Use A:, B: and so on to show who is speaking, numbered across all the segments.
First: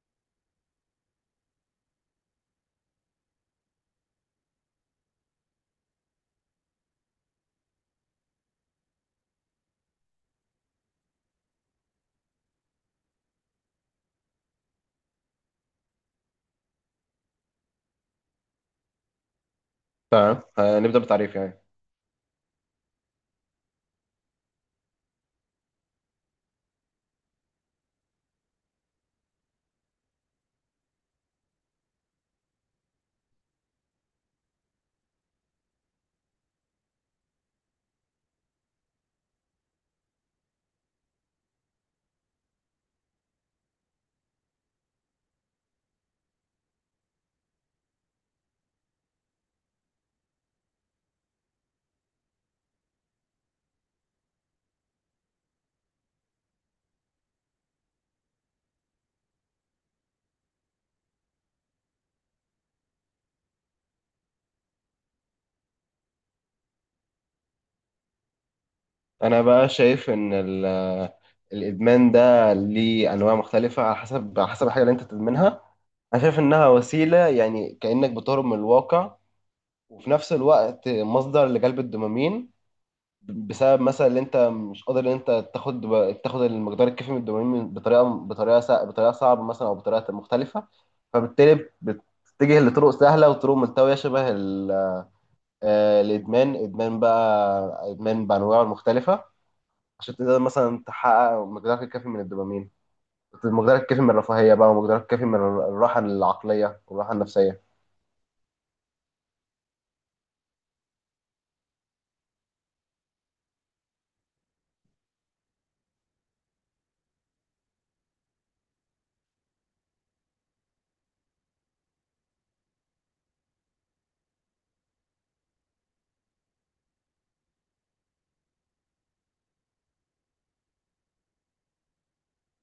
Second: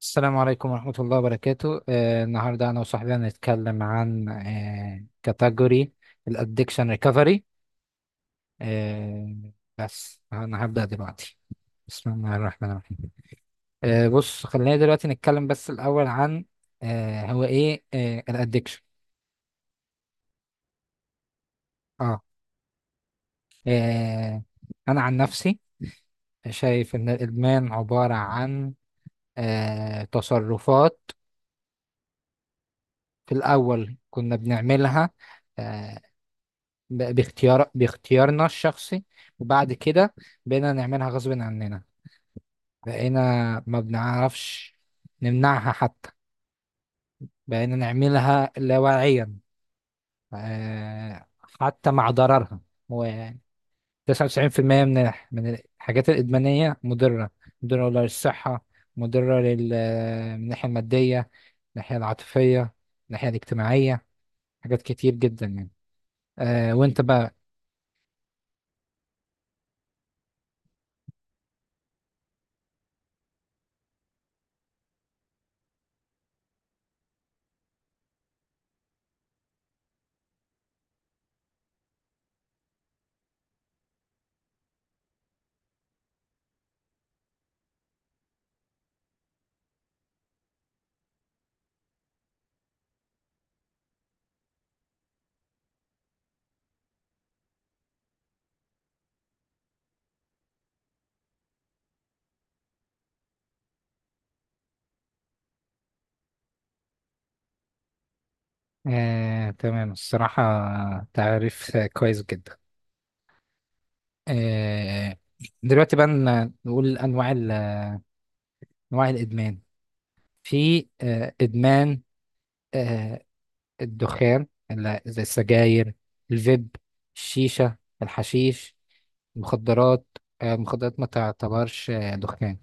A: السلام عليكم ورحمة الله وبركاته. النهاردة أنا وصاحبي هنتكلم عن كاتيجوري الأدكشن ريكفري. آه، بس أنا هبدأ دلوقتي. بسم الله الرحمن الرحيم. بص، خلينا دلوقتي نتكلم بس الأول عن هو إيه الأدكشن.
B: تمام، نبدأ بتعريف يعني.
A: آه آه، أنا عن نفسي شايف إن الإدمان عبارة عن تصرفات في الأول كنا بنعملها آه، باختيارنا الشخصي، وبعد كده بقينا نعملها غصب عننا. بقينا ما بنعرفش نمنعها حتى، بقينا نعملها لاواعيا آه، حتى مع ضررها. هو 99% من الحاجات الإدمانية مضرة، مضرة للصحة، مضرة لل من الناحية المادية، من الناحية العاطفية، من الناحية الاجتماعية، حاجات كتير جدا يعني. وانت بقى؟
B: أنا بقى شايف إن الإدمان ده ليه أنواع مختلفة، على حسب الحاجة اللي أنت تدمنها. أنا شايف إنها وسيلة يعني كأنك بتهرب من الواقع، وفي نفس الوقت مصدر لجلب الدوبامين، بسبب مثلا إن أنت مش قادر إن أنت تاخد المقدار الكافي من الدوبامين بطريقة صعبة مثلا، أو بطريقة مختلفة. فبالتالي بتتجه لطرق سهلة وطرق ملتوية، شبه الادمان ادمان بقى ادمان بانواعه المختلفه، عشان تقدر مثلا تحقق مقدارك الكافي من الدوبامين، مقدارك الكافي من الرفاهيه بقى، ومقدارك الكافي من الراحه العقليه والراحه النفسيه.
A: تمام، الصراحة تعريف كويس جدا. آه، دلوقتي بقى نقول أنواع الإدمان. في إدمان آه، الدخان زي السجاير، الفيب، الشيشة، الحشيش، المخدرات. المخدرات ما تعتبرش دخان،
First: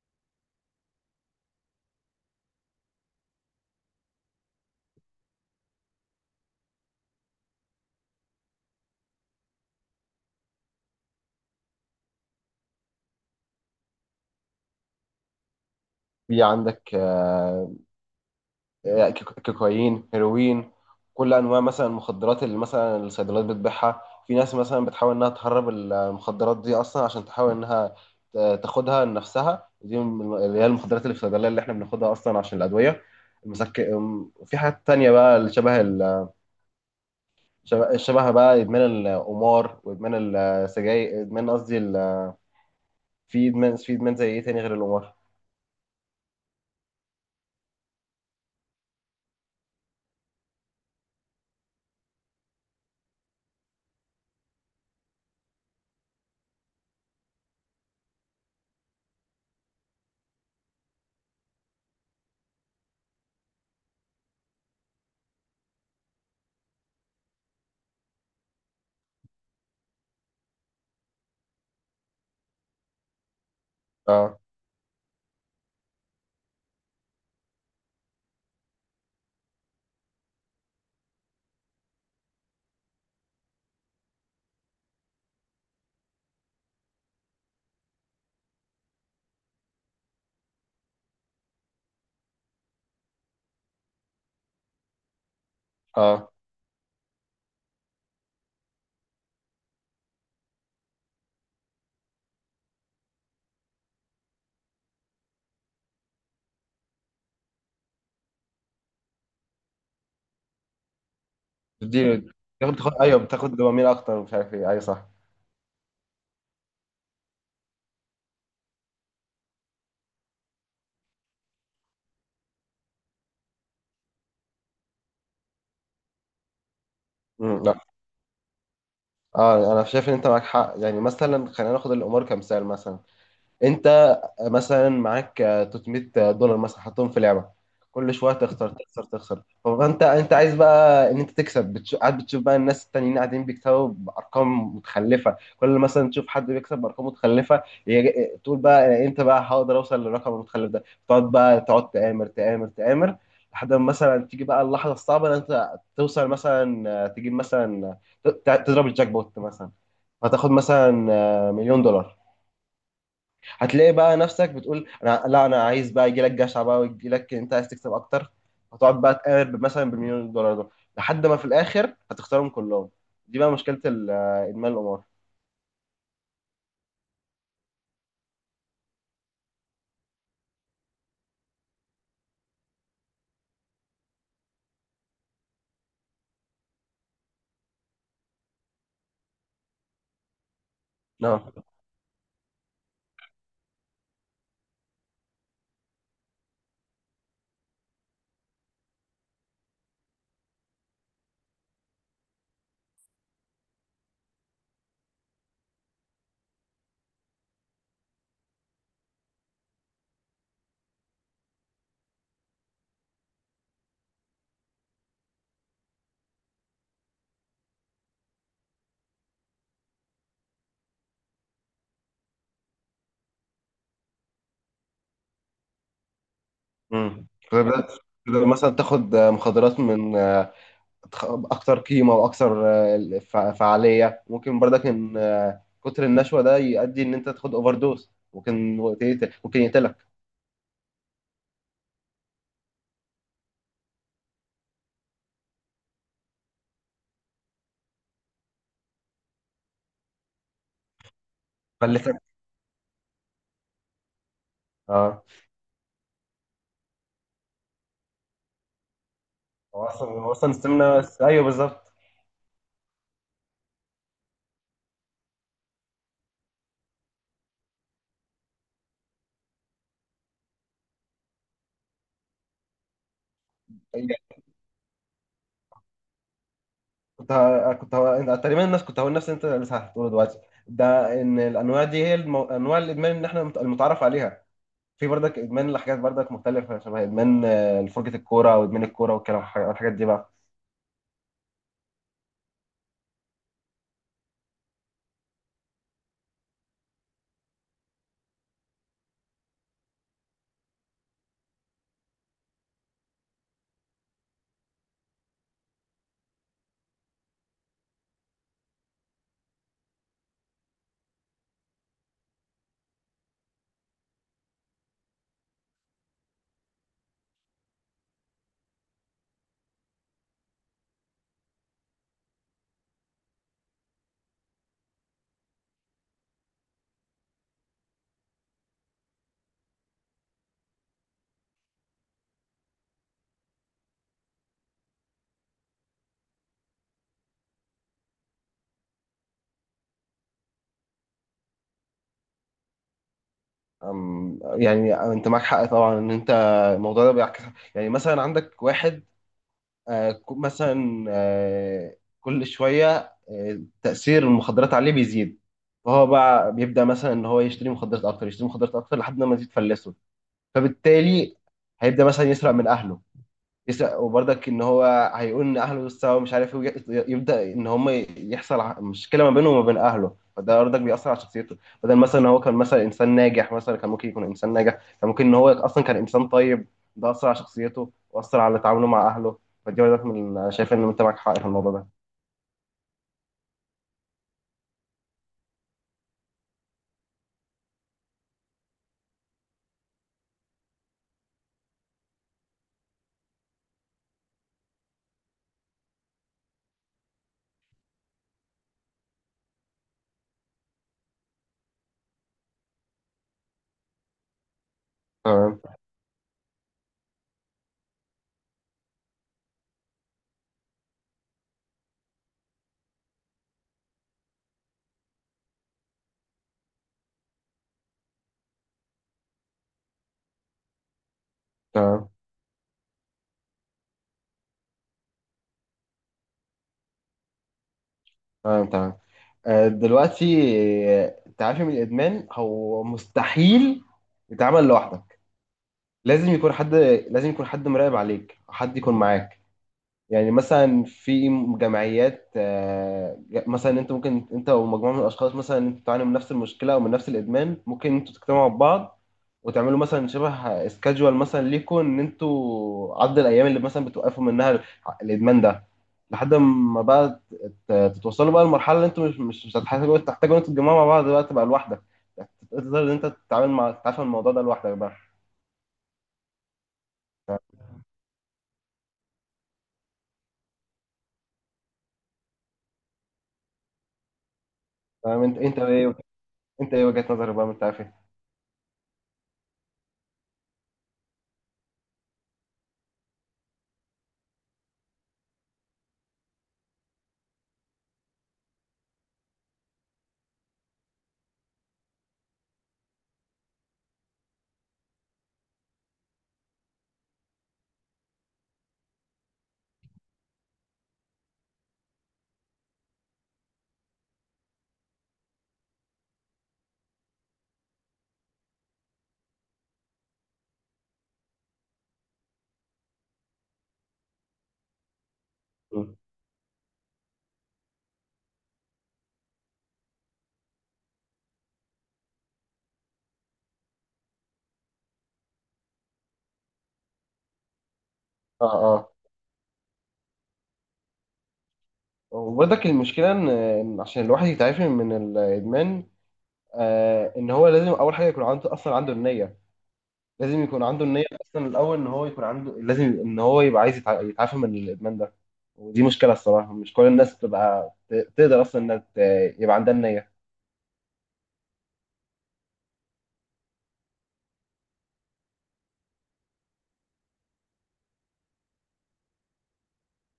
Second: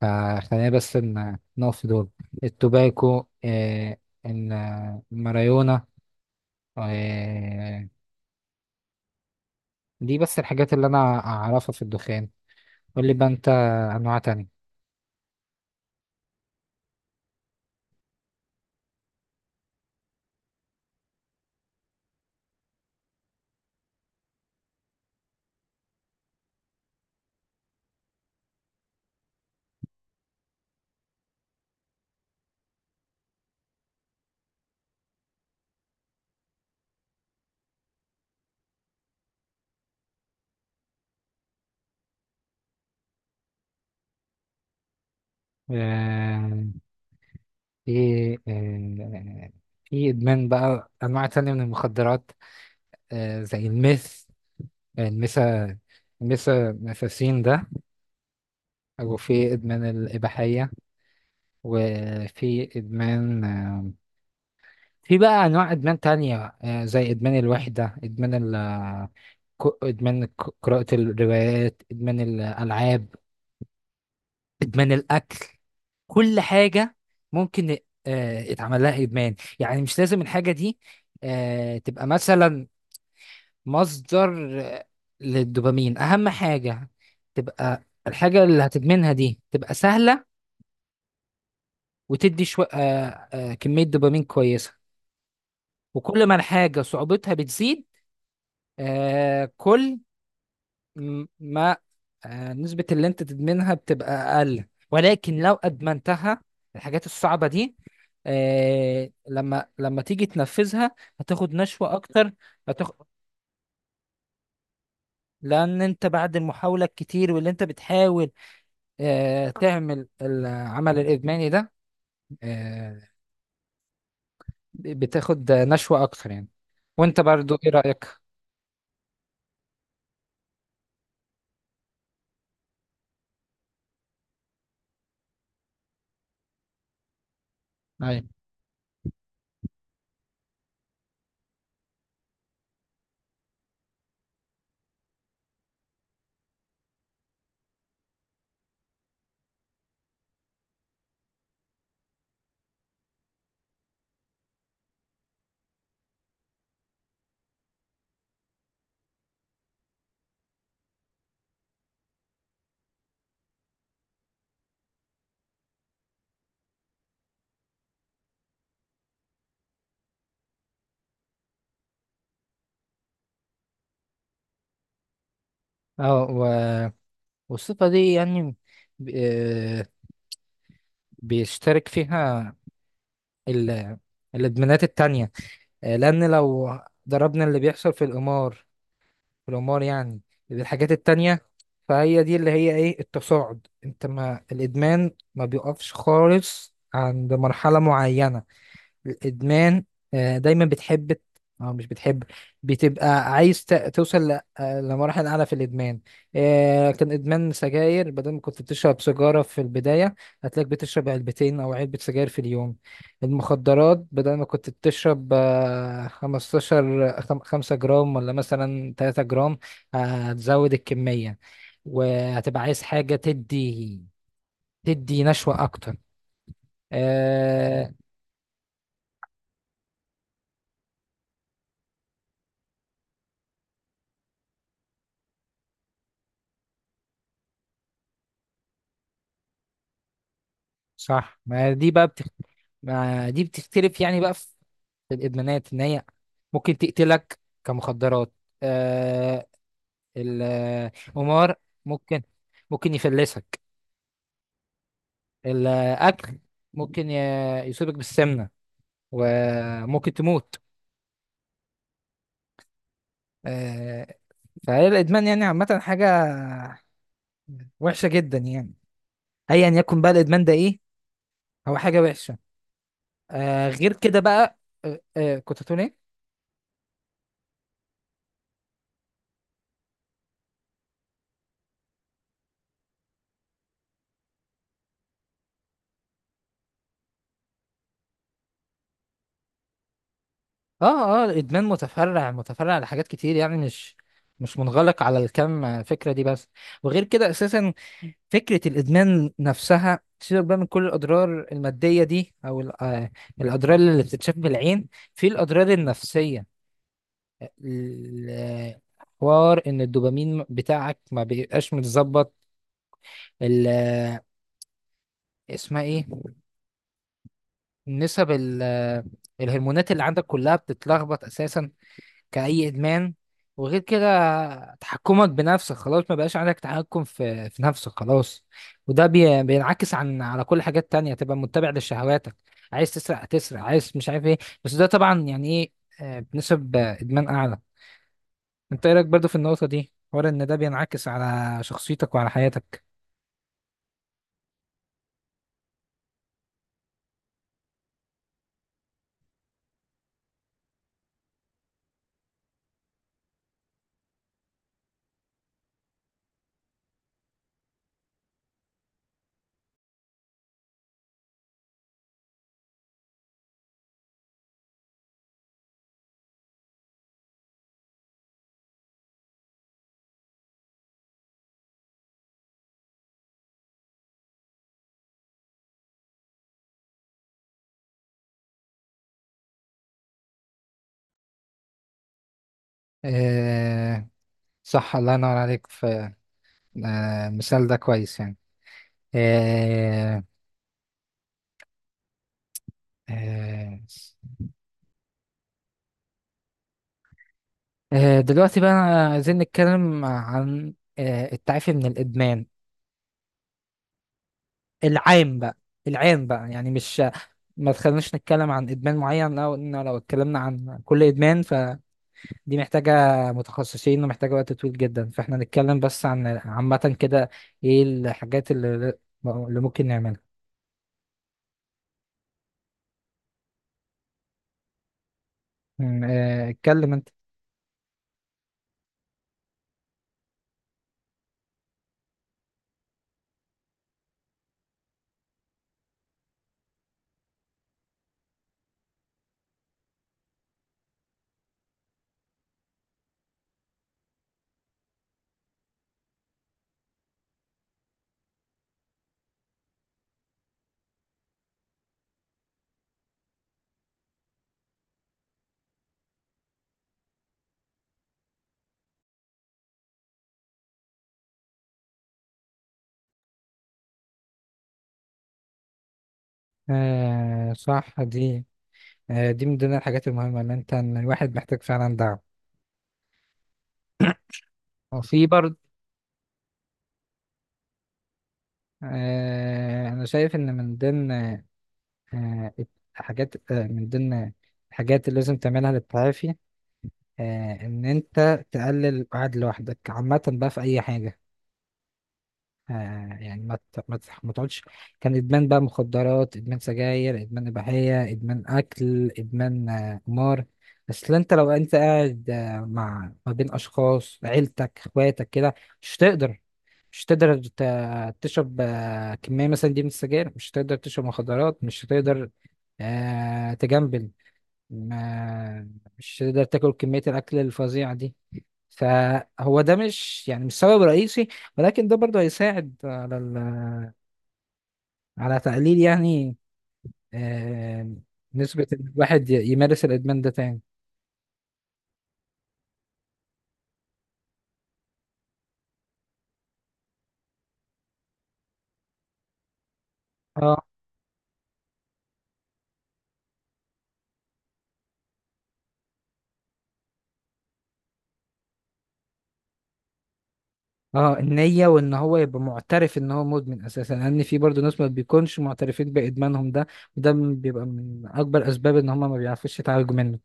A: فخلينا بس نقف في دول: التوباكو، الماريونا. آه، دي بس الحاجات اللي أنا أعرفها في الدخان. قول لي بقى انت انواع تانية.
B: في عندك كوكايين، هيروين، كل انواع مثلا المخدرات اللي مثلا الصيدليات بتبيعها. في ناس مثلا بتحاول انها تهرب المخدرات دي اصلا عشان تحاول انها تاخدها لنفسها، دي اللي هي المخدرات اللي في الصيدليه اللي احنا بناخدها اصلا عشان الادويه وفي حاجات تانية بقى اللي شبه ال... شبه شبه بقى ادمان القمار، وادمان السجاير، ادمان، قصدي في ادمان زي ايه تاني غير القمار؟
A: آه، في آه، في ادمان بقى انواع تانية من المخدرات زي الميثا الميثامفيسين ده، وفي ادمان الاباحية، وفي ادمان، في بقى انواع ادمان تانية زي ادمان الوحدة، ادمان قراءة الروايات، ادمان الالعاب،
B: اه،
A: إدمان الأكل. كل حاجة ممكن اتعمل لها إدمان، يعني مش لازم الحاجة دي تبقى مثلا مصدر للدوبامين. أهم حاجة تبقى الحاجة اللي هتدمنها دي تبقى سهلة وتدي شو... آه، آه، كمية دوبامين كويسة. وكل
B: اه،
A: ما الحاجة صعوبتها بتزيد، كل ما نسبة اللي انت تدمنها بتبقى اقل، ولكن لو ادمنتها، الحاجات الصعبة دي، لما تيجي تنفذها، هتاخد نشوة
B: بتدي
A: اكتر.
B: بتاخد
A: هتاخد،
B: ايوه، بتاخد دوبامين اكتر، مش عارف ايه، ايوه صح.
A: لان انت بعد المحاولة الكتير واللي انت بتحاول تعمل العمل الادماني ده، آه، بتاخد نشوة اكتر يعني. وانت برضو ايه
B: لا،
A: رأيك؟
B: اه، انا شايف ان انت معاك حق. يعني مثلا خلينا ناخد الامور كمثال. مثلا انت مثلا معاك 300 دولار مثلا، حطهم في لعبه. كل
A: ايوه.
B: شويه تخسر، تخسر، تخسر، فانت عايز بقى ان انت تكسب، قاعد بتشوف بقى الناس التانيين قاعدين بيكسبوا بارقام متخلفه. كل مثلا تشوف حد بيكسب بارقام متخلفه تقول بقى، انت بقى هقدر اوصل للرقم المتخلف ده، تقعد تآمر تآمر تآمر، لحد ما مثلا تيجي بقى اللحظه الصعبه ان انت توصل مثلا، تجيب مثلا تضرب الجاك بوت مثلا، فتاخد مثلا مليون دولار. هتلاقي بقى نفسك بتقول انا لا، انا عايز بقى، يجي لك جشع بقى، ويجي لك انت عايز تكسب اكتر. هتقعد بقى تقارب مثلا بالمليون دولار ده لحد ما في الاخر هتختارهم كلهم. دي بقى مشكله ادمان القمار.
A: اه والصفة دي يعني ب- آه، بيشترك فيها ال- الادمانات التانية، لان لو ضربنا اللي بيحصل في القمار يعني الحاجات التانية،
B: نعم.
A: فهي دي اللي هي ايه التصاعد. انت ما الادمان ما بيقفش خالص عند مرحلة معينة. الادمان دايما بتحب او مش بتحب، بتبقى عايز توصل لمراحل اعلى في الادمان. كان ادمان سجاير، بدل ما كنت بتشرب سيجاره في البدايه، هتلاقيك بتشرب علبتين او علبه سجاير في اليوم. المخدرات، بدل ما كنت بتشرب 5 جرام ولا مثلا 3 جرام، هتزود الكميه وهتبقى عايز حاجه تدي نشوه اكتر.
B: فبدأت
A: آه،
B: تقدر مثلا تاخد مخدرات من اكتر قيمه واكثر فعاليه. ممكن برضك ان كتر النشوه ده يؤدي ان انت تاخد اوفر دوز، ممكن يقتلك.
A: صح، ما دي بتختلف يعني بقى في الادمانات ان هي تقتلك كمخدرات. آه القمار ممكن
B: فلتك.
A: ممكن يفلسك.
B: اه،
A: الاكل ممكن يصيبك بالسمنه
B: هو اصلا
A: وممكن
B: هو اصلا
A: تموت.
B: السمنه، ايوه بالظبط.
A: آه فهي الادمان يعني عامه حاجه وحشه جدا يعني، ايا يكن بقى الادمان ده ايه، هو حاجه وحشه. غير كده بقى، كنت هتقول ايه؟
B: أنا تقريبا الناس كنت هقول نفس اللي انت لسه هتقوله دلوقتي. ده ان الانواع دي هي انواع الادمان اللي احنا المتعارف عليها. في برضك ادمان لحاجات برضك مختلفه، شبه ادمان فرجه الكوره، او ادمان الكوره والكلام، الحاجات دي بقى.
A: اه اه، الادمان متفرع متفرع لحاجات كتير، يعني مش منغلق على الكم فكره دي بس. وغير كده اساسا فكره الادمان نفسها، سيبك بقى من كل الاضرار الماديه دي او الاضرار اللي بتتشاف بالعين، في الاضرار النفسيه. ال- حوار ان الدوبامين بتاعك ما بيبقاش متظبط، ال- آه، اسمها ايه، نسب الهرمونات اللي عندك كلها بتتلخبط اساسا كأي إدمان. وغير كده، تحكمك بنفسك خلاص ما بقاش عندك تحكم في نفسك خلاص، وده بينعكس على كل حاجات تانية، تبقى متبع لشهواتك، عايز تسرق تسرق، عايز مش عارف ايه. بس ده طبعا يعني ايه، بنسب إدمان أعلى. انت ايه رأيك برضه في النقطة دي، حوار ان ده بينعكس على شخصيتك وعلى حياتك؟
B: يعني انت معاك حق طبعا ان انت، الموضوع ده بيعكس. يعني مثلا عندك واحد آه، ك- مثلا آه، كل شويه تاثير المخدرات عليه بيزيد. فهو بقى بيبدا مثلا ان هو يشتري مخدرات اكتر، يشتري مخدرات اكتر لحد ما تزيد تفلسه، فبالتالي هيبدا مثلا يسرق من اهله، يسرق. وبرضك ان هو هيقول ان اهله سوا مش عارف ايه، يبدا ان هم يحصل مشكله ما بينه وما بين اهله. فده برضك بيأثر على شخصيته. بدل مثلا ان هو كان مثلا انسان ناجح، مثلا كان ممكن يكون انسان ناجح، كان ممكن ان هو اصلا كان انسان طيب، ده اثر على شخصيته واثر على تعامله مع اهله. فدي برضك من انا شايف ان انت معاك حق في الموضوع ده.
A: آه صح، الله ينور عليك، في مثال ده كويس يعني. آه آه دلوقتي بقى عايزين نتكلم عن التعافي من الإدمان العام بقى.
B: تمام،
A: يعني مش ما تخليناش نتكلم عن إدمان معين، لو اتكلمنا عن كل إدمان فدي محتاجة متخصصين ومحتاجة وقت طويل جدا، فاحنا نتكلم بس عن عامة كده. إيه الحاجات اللي ممكن نعملها؟
B: تمام،
A: اتكلم أنت.
B: تمام، تمام. دلوقتي، التعافي من الادمان هو مستحيل يتعمل لوحده. لازم يكون حد لازم يكون حد مراقب عليك، حد يكون معاك. يعني مثلا في جمعيات، مثلا انت ممكن انت ومجموعه من الاشخاص مثلا انتوا بتعانوا من نفس المشكله او من نفس الادمان، ممكن انتوا تجتمعوا ببعض، وتعملوا مثلا شبه سكادجوال مثلا ليكم ان انتوا عدد الايام اللي مثلا بتوقفوا منها الادمان ده، لحد ما بقى تتوصلوا بقى لمرحله اللي انتوا مش هتحتاجوا ان انتوا تتجمعوا مع بعض بقى، تبقى لوحدك تقدر ان انت تتعامل مع تتعافى من الموضوع ده لوحدك بقى.
A: صح، دي من ضمن الحاجات المهمة، إن الواحد محتاج فعلا دعم، وفي
B: فاهم انت؟
A: برضه.
B: ايه وجهة نظرك بقى من التعافي؟
A: أنا شايف إن من ضمن آه، حاجات آه، من ضمن الحاجات اللي لازم تعملها للتعافي، إن أنت تقلل القعد لوحدك عامة بقى في أي حاجة، يعني ما تقعدش. كان ادمان بقى مخدرات، ادمان سجاير، ادمان اباحيه، ادمان اكل، ادمان قمار. بس لا لو انت قاعد مع، ما بين اشخاص عيلتك اخواتك كده، مش تقدر مش تقدر تشرب كميه مثلا دي من السجاير، مش تقدر تشرب مخدرات، مش تقدر تجنبل ما،
B: مم.
A: مش تقدر تاكل كميه الاكل الفظيعه دي. فهو ده مش يعني مش سبب رئيسي، ولكن ده برضه هيساعد على على تقليل يعني آه،
B: اه،
A: نسبة إن
B: اه،
A: الواحد يمارس الإدمان ده تاني.
B: وبرضك المشكلة ان عشان الواحد يتعافي من الادمان، ان هو لازم اول حاجة يكون عنده اصلا عنده النية، لازم
A: اه،
B: يكون عنده النية اصلا الاول. ان هو يكون عنده لازم ان هو يبقى عايز يتعافى من الادمان ده. ودي مشكلة الصراحة، مش كل الناس بتبقى تقدر اصلا انها يبقى عندها النية.
A: اه، النية وإن هو يبقى معترف إن هو مدمن أساسا، لأن في برضه ناس ما بيكونش معترفين بإدمانهم ده، وده بيبقى من أكبر أسباب إن هما ما بيعرفوش يتعالجوا منه.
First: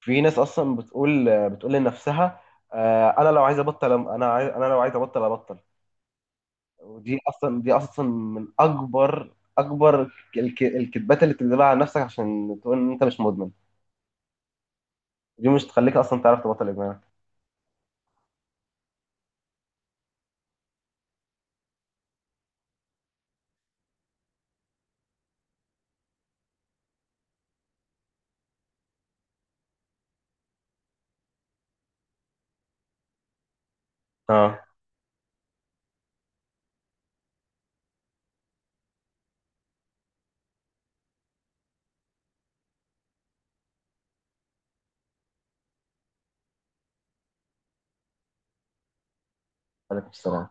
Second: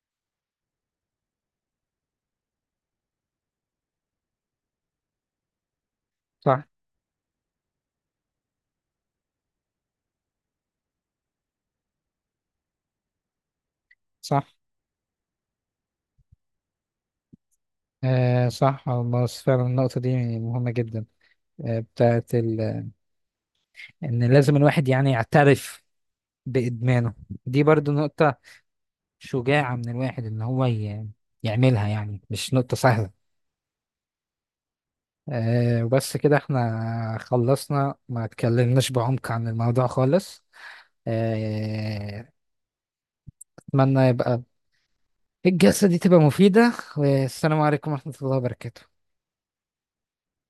B: في ناس اصلا بتقول لنفسها، انا لو عايز ابطل، انا لو عايز ابطل ابطل.
A: صح،
B: ودي اصلا من اكبر الكذبات اللي بتكذبها على نفسك عشان تقول ان انت مش مدمن.
A: صح،
B: دي مش تخليك اصلا تعرف تبطل ادمان.
A: صح، والله فعلا النقطة دي مهمة جدا، آه إن لازم الواحد يعني يعترف بإدمانه. دي برضو نقطة شجاعة من الواحد إن هو يعملها، يعني مش نقطة سهلة.
B: اه.
A: وبس كده احنا خلصنا، ما اتكلمناش بعمق عن الموضوع خالص. أه أتمنى يبقى الجلسة دي تبقى مفيدة، والسلام عليكم ورحمة الله وبركاته.
B: عليكم السلام.